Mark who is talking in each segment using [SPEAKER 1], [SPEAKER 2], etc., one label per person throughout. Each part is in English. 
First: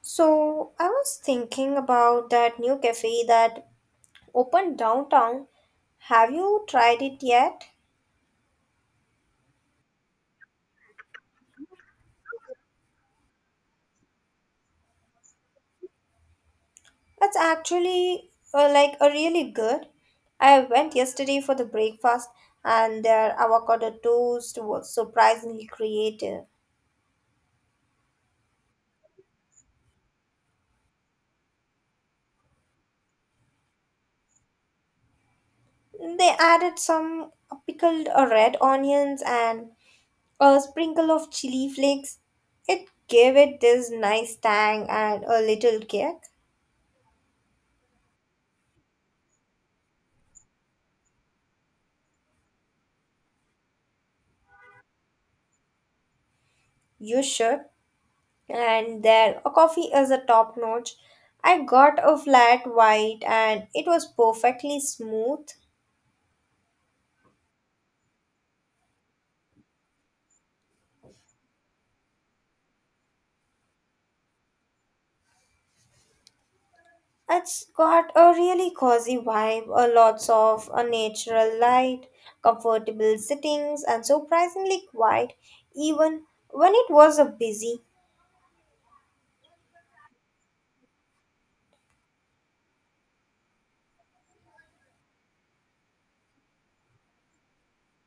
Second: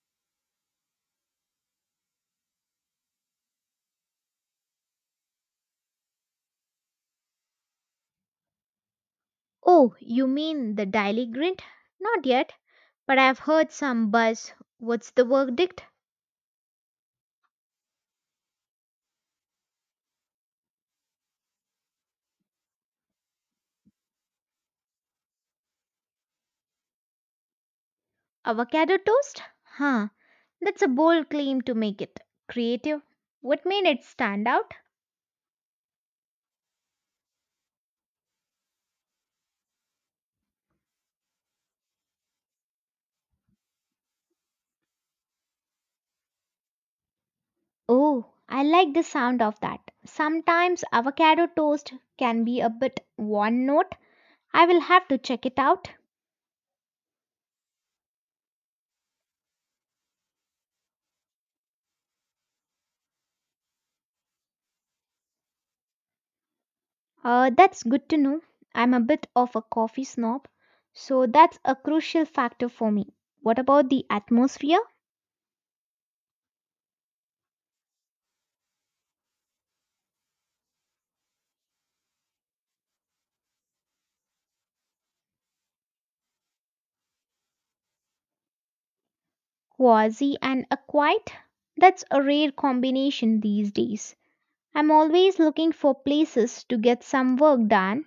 [SPEAKER 1] So I was thinking about that new cafe that opened downtown. Have you tried it yet?
[SPEAKER 2] Oh, you mean the Daily Grind? Not yet, but I've heard some buzz. What's the verdict?
[SPEAKER 1] It's actually like a really good. I went yesterday for the breakfast and their avocado toast was surprisingly creative.
[SPEAKER 2] Avocado toast? Huh, that's a bold claim to make it. Creative. What made it stand out?
[SPEAKER 1] They added some pickled red onions and a sprinkle of chili flakes. It gave it this nice tang and a little kick.
[SPEAKER 2] Oh, I like the sound of that. Sometimes avocado toast can be a bit one note. I will have to check it out.
[SPEAKER 1] You should. And then a coffee is a top notch. I got a flat white and it was perfectly smooth.
[SPEAKER 2] That's good to know. I'm a bit of a coffee snob, so that's a crucial factor for me. What about the atmosphere?
[SPEAKER 1] It's got a really cozy vibe, a lots of a natural light, comfortable sittings, and surprisingly quiet, even when it was a busy.
[SPEAKER 2] Quasi and acquiet? That's a rare combination these days. I'm always looking for places to get some work done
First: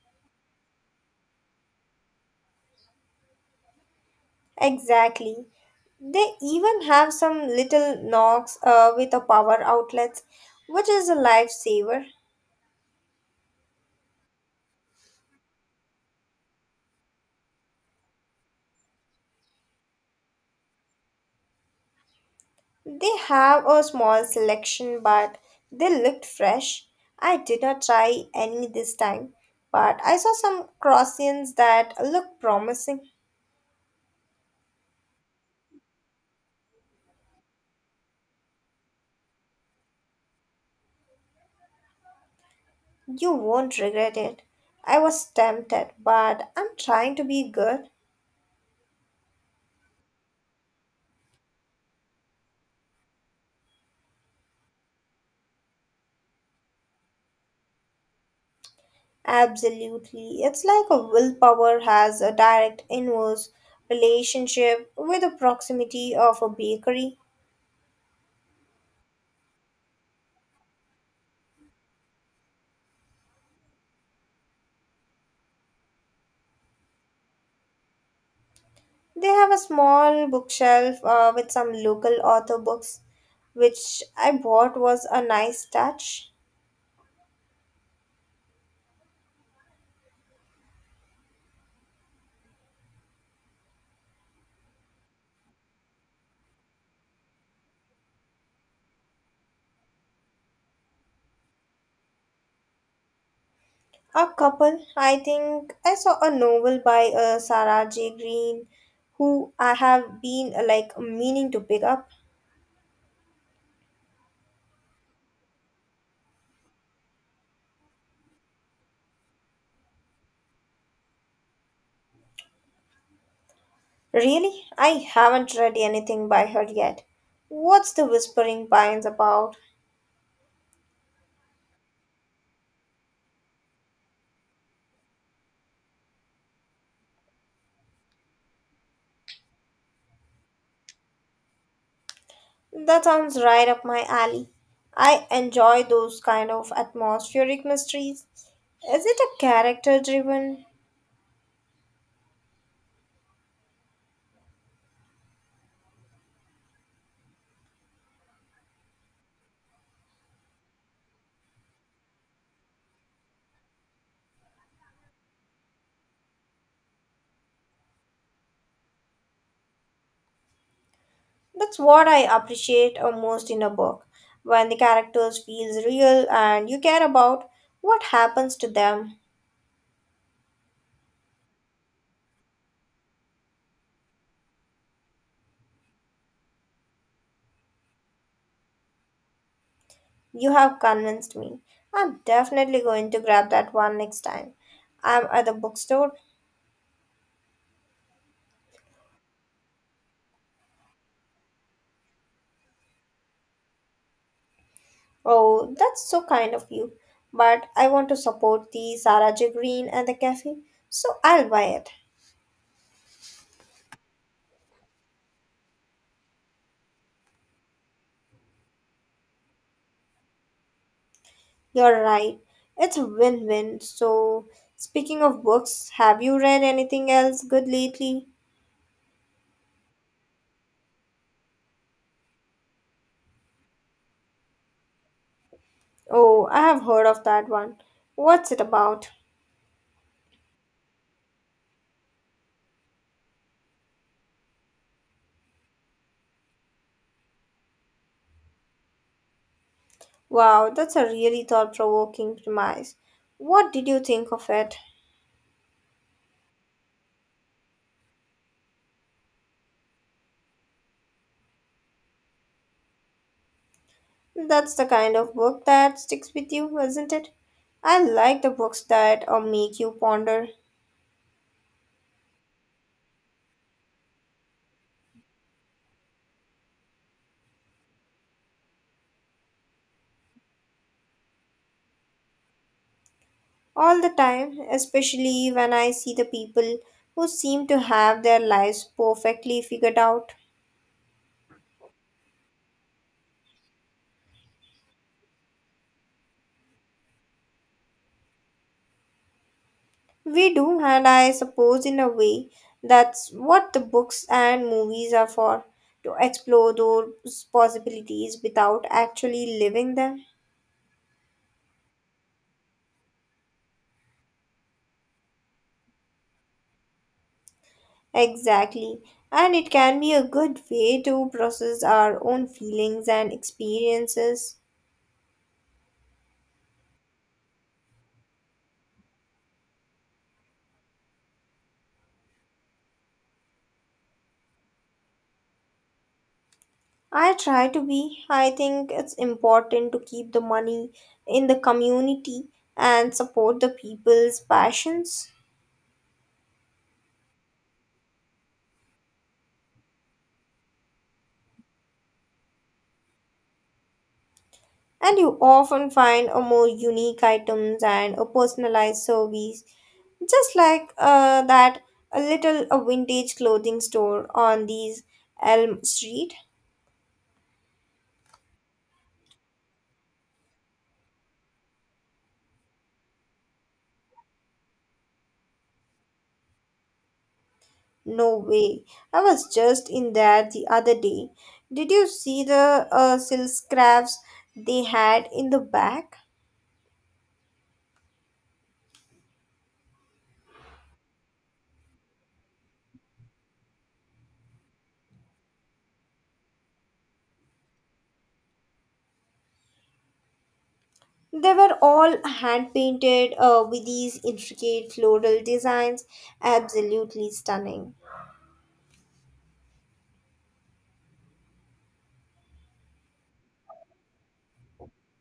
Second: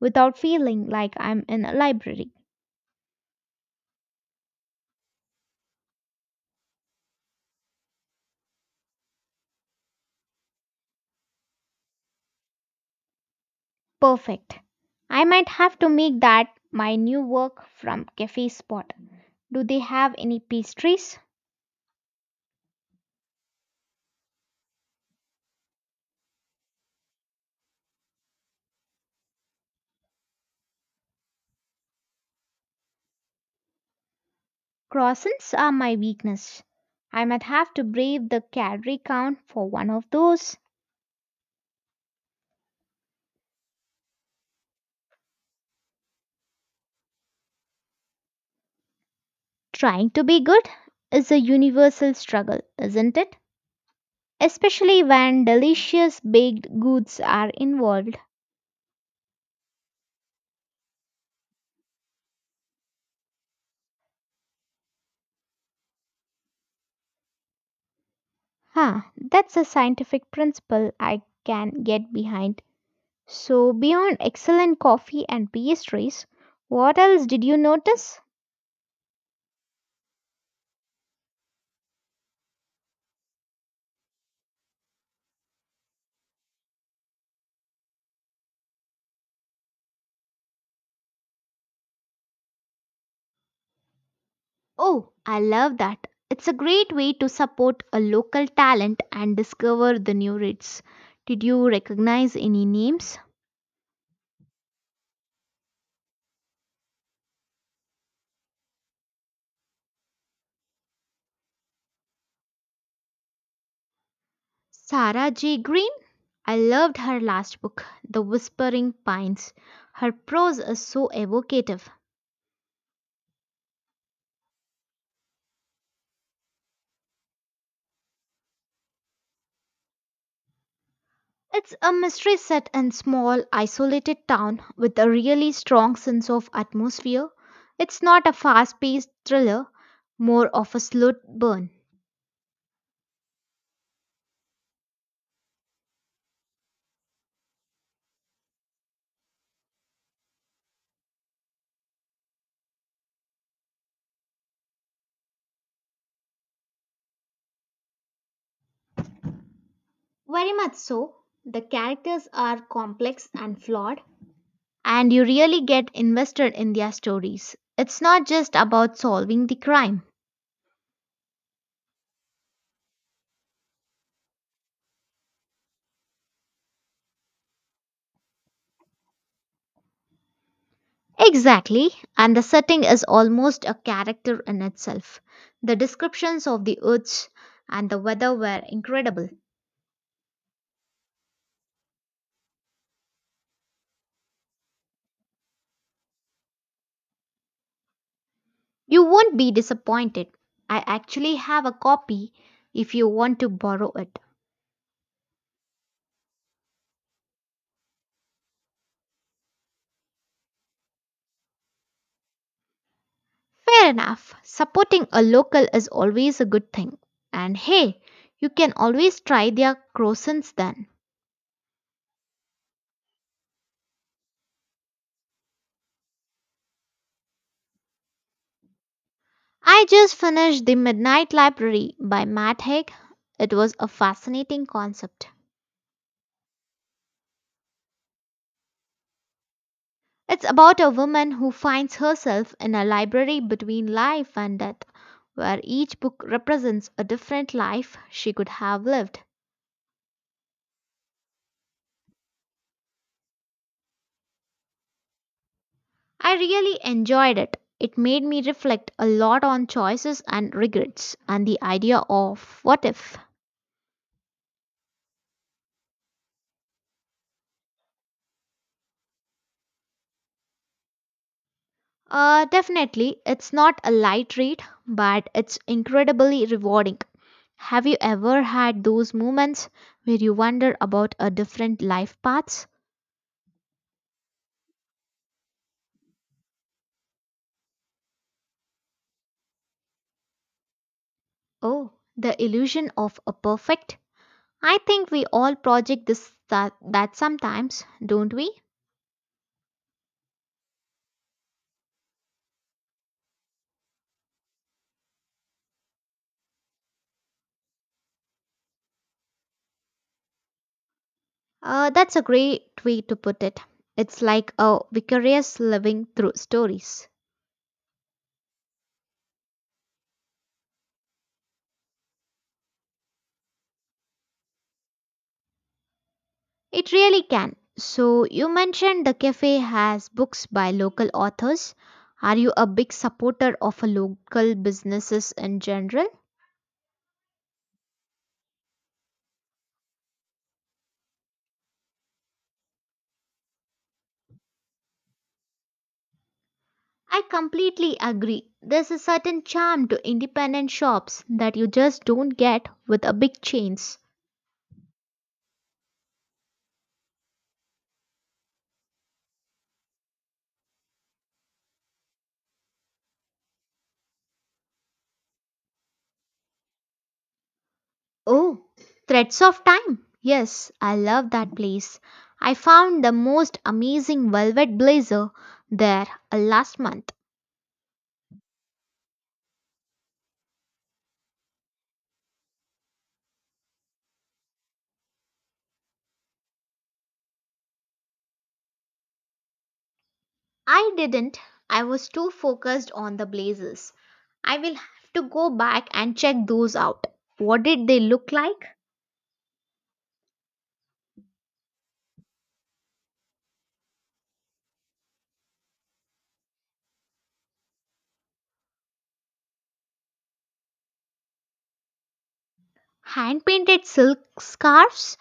[SPEAKER 2] without feeling like I'm in a library.
[SPEAKER 1] Exactly. They even have some little knocks with a power outlets, which is a lifesaver.
[SPEAKER 2] Perfect. I might have to make that my new work from cafe spot. Do they have any pastries?
[SPEAKER 1] They have a small selection, but they looked fresh. I did not try any this time, but I saw some croissants that look promising.
[SPEAKER 2] Croissants are my weakness. I might have to brave the calorie count for one of those.
[SPEAKER 1] You won't regret it. I was tempted, but I'm trying to be good.
[SPEAKER 2] Trying to be good is a universal struggle, isn't it? Especially when delicious baked goods are involved.
[SPEAKER 1] Absolutely. It's like a willpower has a direct inverse relationship with the proximity of a bakery.
[SPEAKER 2] Huh, that's a scientific principle I can get behind. So, beyond excellent coffee and pastries, what else did you notice?
[SPEAKER 1] They have a small bookshelf with some local author books, which I bought was a nice touch.
[SPEAKER 2] Oh, I love that. It's a great way to support a local talent and discover the new rates. Did you recognize any names?
[SPEAKER 1] A couple, I think I saw a novel by Sarah J. Green, who I have been like meaning to pick up.
[SPEAKER 2] Sarah J. Green? I loved her last book, The Whispering Pines. Her prose is so evocative.
[SPEAKER 1] Really, I haven't read anything by her yet. What's the Whispering Pines about?
[SPEAKER 2] It's a mystery set in small isolated town with a really strong sense of atmosphere. It's not a fast-paced thriller, more of a slow burn.
[SPEAKER 1] That sounds right up my alley. I enjoy those kind of atmospheric mysteries. Is it a character driven?
[SPEAKER 2] Very much so. The characters are complex and flawed, and you really get invested in their stories. It's not just about solving the crime.
[SPEAKER 1] That's what I appreciate most in a book, when the characters feels real and you care about what happens to them.
[SPEAKER 2] Exactly, and the setting is almost a character in itself. The descriptions of the woods and the weather were incredible.
[SPEAKER 1] You have convinced me. I'm definitely going to grab that one next time. I'm at the bookstore.
[SPEAKER 2] You won't be disappointed. I actually have a copy if you want to borrow it.
[SPEAKER 1] Oh, that's so kind of you. But I want to support the Sarah J. Green and the cafe, so I'll buy it.
[SPEAKER 2] Fair enough. Supporting a local is always a good thing. And hey, you can always try their croissants then.
[SPEAKER 1] You're right. It's a win-win. So, speaking of books, have you read anything else good lately?
[SPEAKER 2] I just finished The Midnight Library by Matt Haig. It was a fascinating concept.
[SPEAKER 1] Oh, I have heard of that one. What's it about?
[SPEAKER 2] It's about a woman who finds herself in a library between life and death, where each book represents a different life she could have lived.
[SPEAKER 1] Wow, that's a really thought-provoking premise. What did you think of it?
[SPEAKER 2] I really enjoyed it. It made me reflect a lot on choices and regrets and the idea of what if.
[SPEAKER 1] That's the kind of book that sticks with you, isn't it? I like the books that make you ponder
[SPEAKER 2] Definitely, it's not a light read, but it's incredibly rewarding. Have you ever had those moments where you wonder about a different life paths?
[SPEAKER 1] all the time, especially when I see the people who seem to have their lives perfectly figured out.
[SPEAKER 2] Oh, the illusion of a perfect. I think we all project this that sometimes, don't we?
[SPEAKER 1] We do, and I suppose in a way that's what the books and movies are for to explore those possibilities without actually living them.
[SPEAKER 2] That's a great way to put it. It's like a vicarious living through stories.
[SPEAKER 1] Exactly. And it can be a good way to process our own feelings and experiences.
[SPEAKER 2] It really can. So, you mentioned the cafe has books by local authors. Are you a big supporter of a local businesses in general?
[SPEAKER 1] I try to be. I think it's important to keep the money in the community and support the people's passions.
[SPEAKER 2] I completely agree. There's a certain charm to independent shops that you just don't get with a big chains.
[SPEAKER 1] And you often find a more unique items and a personalized service, just like that a little a vintage clothing store on these Elm Street.
[SPEAKER 2] Oh, Threads of Time. Yes, I love that place. I found the most amazing velvet blazer there last month.
[SPEAKER 1] No way. I was just in there the other day. Did you see the silk scraps they had in the back?
[SPEAKER 2] I didn't. I was too focused on the blazers. I will have to go back and check those out. What did they look like?
[SPEAKER 1] They were all hand painted with these intricate floral designs. Absolutely stunning.
[SPEAKER 2] Hand painted silk scarves?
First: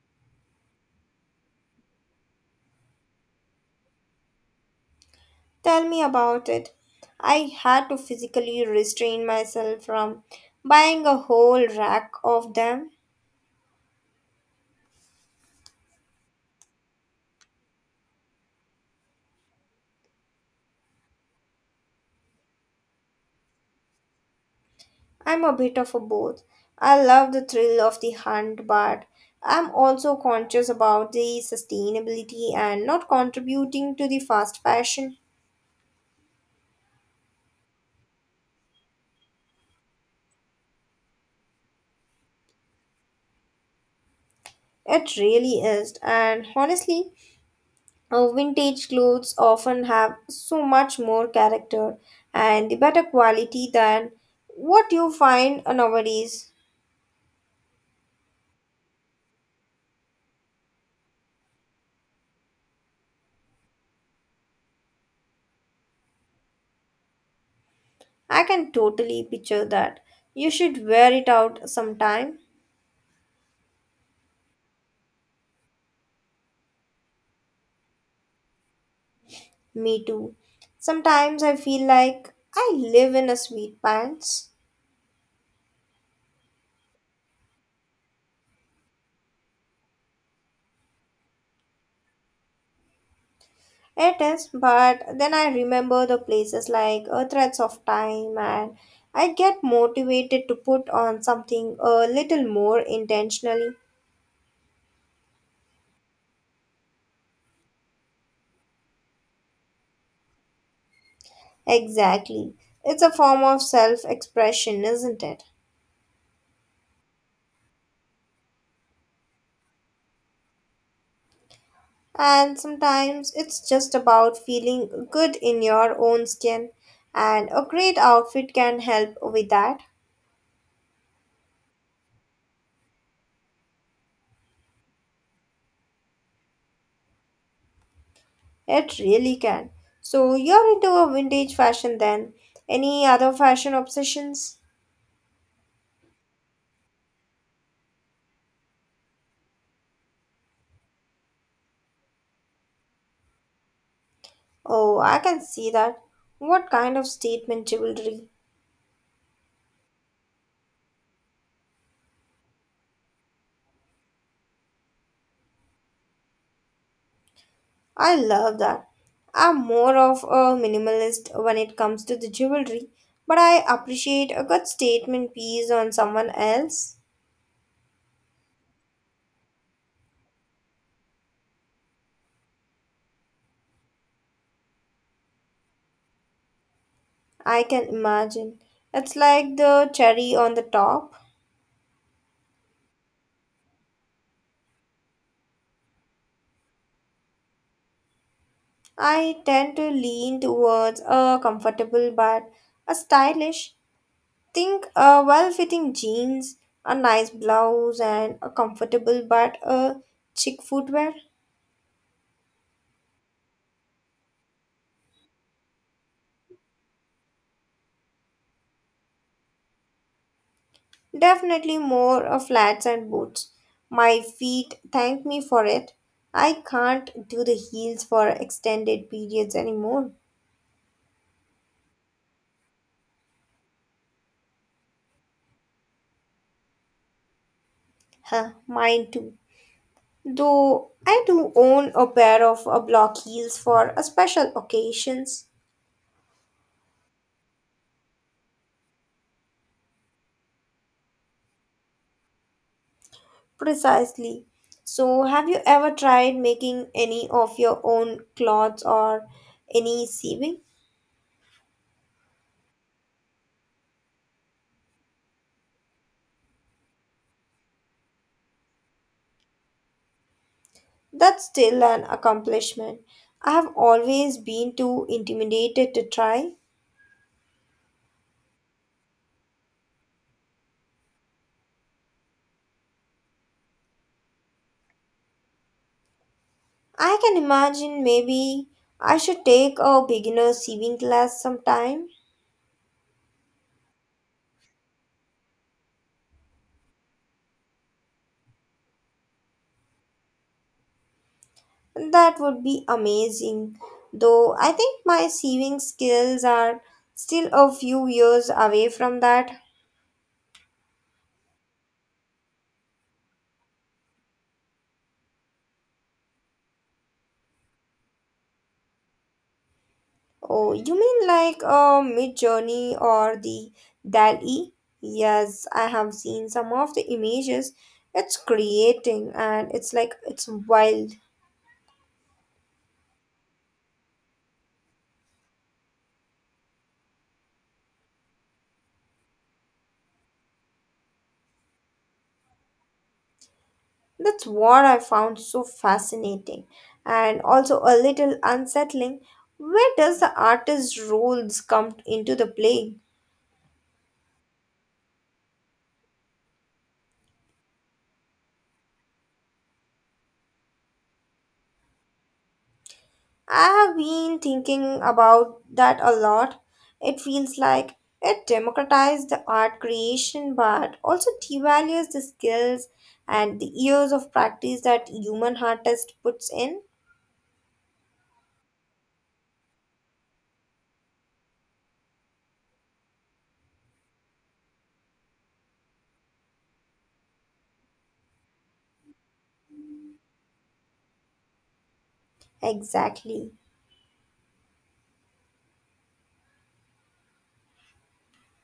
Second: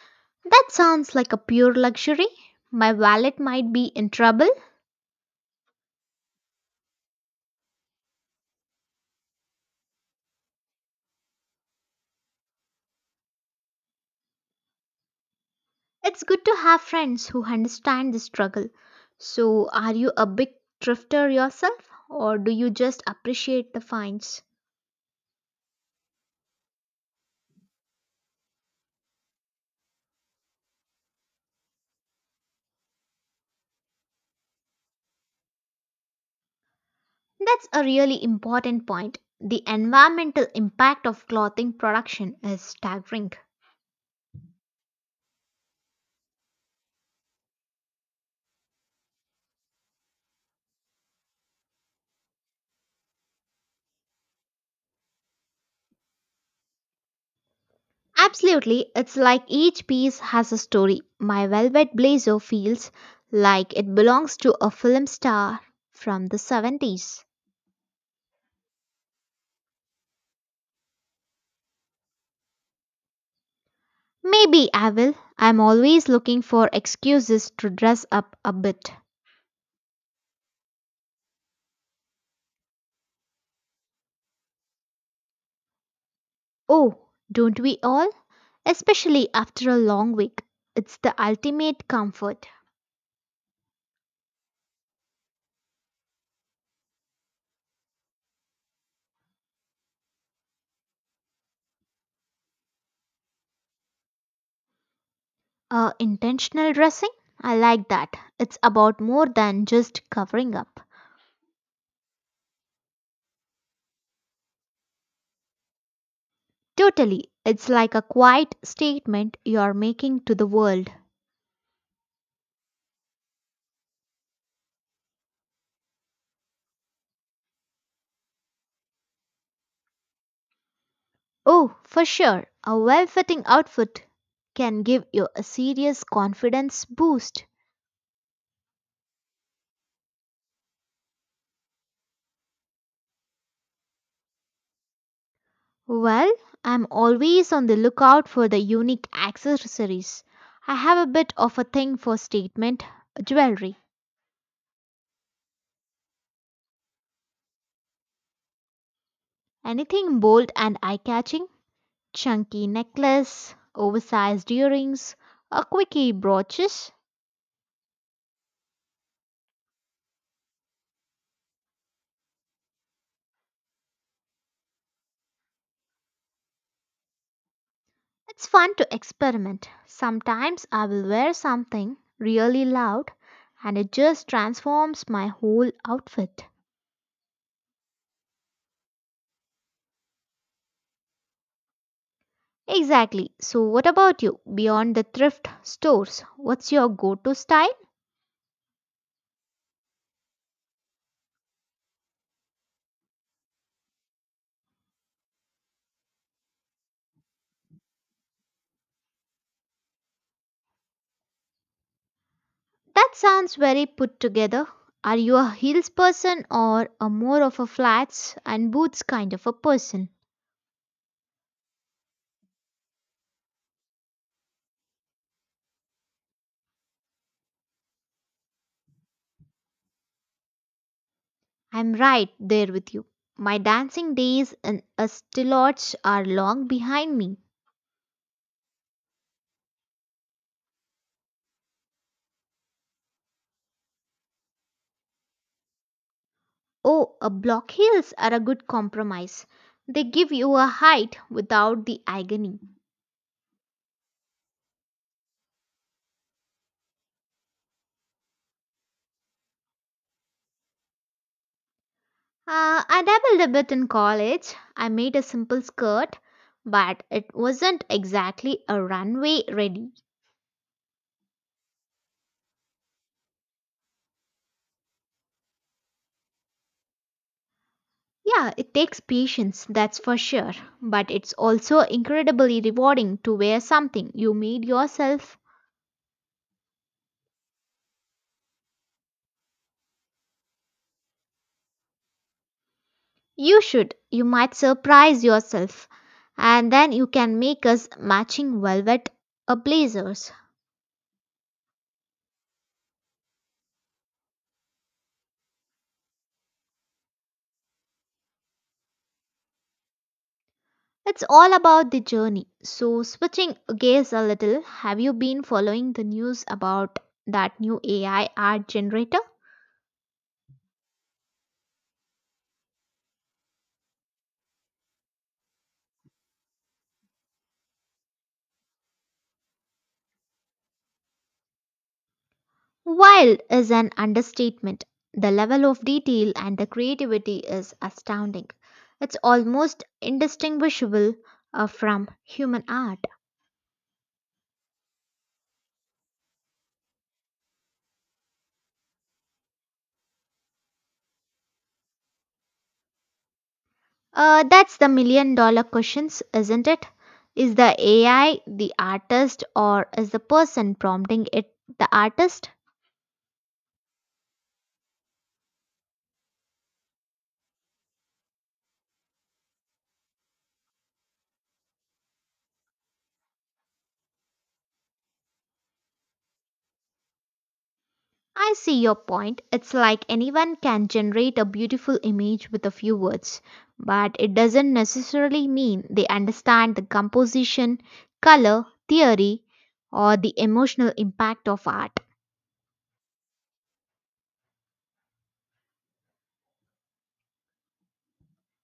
[SPEAKER 2] That sounds like a pure luxury. My wallet might be in trouble.
[SPEAKER 1] Tell me about it. I had to physically restrain myself from buying a whole rack of them.
[SPEAKER 2] It's good to have friends who understand the struggle. So, are you a big thrifter yourself or do you just appreciate the finds?
[SPEAKER 1] I'm a bit of a both. I love the thrill of the hunt, but I'm also conscious about the sustainability and not contributing to the fast fashion.
[SPEAKER 2] That's a really important point. The environmental impact of clothing production is staggering.
[SPEAKER 1] It really is, and honestly, vintage clothes often have so much more character and the better quality than what you find nowadays.
[SPEAKER 2] Absolutely, it's like each piece has a story. My velvet blazer feels like it belongs to a film star from the 70s.
[SPEAKER 1] I can totally picture that. You should wear it out sometime.
[SPEAKER 2] Maybe I will. I'm always looking for excuses to dress up a bit.
[SPEAKER 1] Me too. Sometimes I feel like I live in a sweet pants.
[SPEAKER 2] Oh, don't we all? Especially after a long week. It's the ultimate comfort.
[SPEAKER 1] It is, but then I remember the places like Threads of Time and I get motivated to put on something a little more intentionally.
[SPEAKER 2] Intentional dressing? I like that. It's about more than just covering up.
[SPEAKER 1] Exactly. It's a form of self expression, isn't it?
[SPEAKER 2] Totally. It's like a quiet statement you're making to the world.
[SPEAKER 1] And sometimes it's just about feeling good in your own skin, and a great outfit can help with that.
[SPEAKER 2] Oh, for sure. A well fitting outfit can give you a serious confidence boost.
[SPEAKER 1] It really can. So, you're into a vintage fashion then. Any other fashion obsessions?
[SPEAKER 2] Well, I'm always on the lookout for the unique accessories. I have a bit of a thing for statement jewelry.
[SPEAKER 1] Oh, I can see that. What kind of statement jewelry?
[SPEAKER 2] Anything bold and eye catching? Chunky necklace, oversized earrings, a quickie brooches.
[SPEAKER 1] I love that. I'm more of a minimalist when it comes to the jewelry, but I appreciate a good statement piece on someone else.
[SPEAKER 2] It's fun to experiment. Sometimes I will wear something really loud and it just transforms my whole outfit.
[SPEAKER 1] I can imagine. It's like the cherry on the top.
[SPEAKER 2] Exactly. So, what about you? Beyond the thrift stores, what's your go to style?
[SPEAKER 1] I tend to lean towards a comfortable but a stylish. Think a well-fitting jeans, a nice blouse, and a comfortable but a chic footwear.
[SPEAKER 2] That sounds very put together. Are you a heels person or a more of a flats and boots kind of a person?
[SPEAKER 1] Definitely more of flats and boots. My feet thank me for it. I can't do the heels for extended periods anymore.
[SPEAKER 2] I'm right there with you. My dancing days in a stilotch are long behind me.
[SPEAKER 1] Huh, mine too. Though I do own a pair of block heels for special occasions.
[SPEAKER 2] Oh, a block heels are a good compromise. They give you a height without the agony.
[SPEAKER 1] Precisely. So, have you ever tried making any of your own clothes or any sewing?
[SPEAKER 2] I dabbled a bit in college. I made a simple skirt, but it wasn't exactly a runway ready.
[SPEAKER 1] That's still an accomplishment. I have always been too intimidated to try.
[SPEAKER 2] Yeah, it takes patience, that's for sure. But it's also incredibly rewarding to wear something you made yourself.
[SPEAKER 1] I can imagine maybe I should take a beginner sewing class sometime.
[SPEAKER 2] You should. You might surprise yourself. And then you can make us matching velvet blazers.
[SPEAKER 1] That would be amazing. Though I think my sewing skills are still a few years away from that.
[SPEAKER 2] It's all about the journey. So, switching gears a little, have you been following the news about that new AI art generator?
[SPEAKER 1] Oh, you mean like a mid journey or the DALI? Yes, I have seen some of the images it's creating and it's like it's wild.
[SPEAKER 2] Wild is an understatement. The level of detail and the creativity is astounding. It's almost indistinguishable from human art.
[SPEAKER 1] That's what I found so fascinating and also a little unsettling. Where does the artist's roles come into the play?
[SPEAKER 2] That's the million dollar questions, isn't it? Is the AI the artist or is the person prompting it the artist?
[SPEAKER 1] I have been thinking about that a lot. It feels like it democratizes the art creation but also devalues the skills and the years of practice that human artist puts in.
[SPEAKER 2] I see your point. It's like anyone can generate a beautiful image with a few words, but it doesn't necessarily mean they understand the composition, color, theory, or the emotional impact of art.
[SPEAKER 1] Exactly.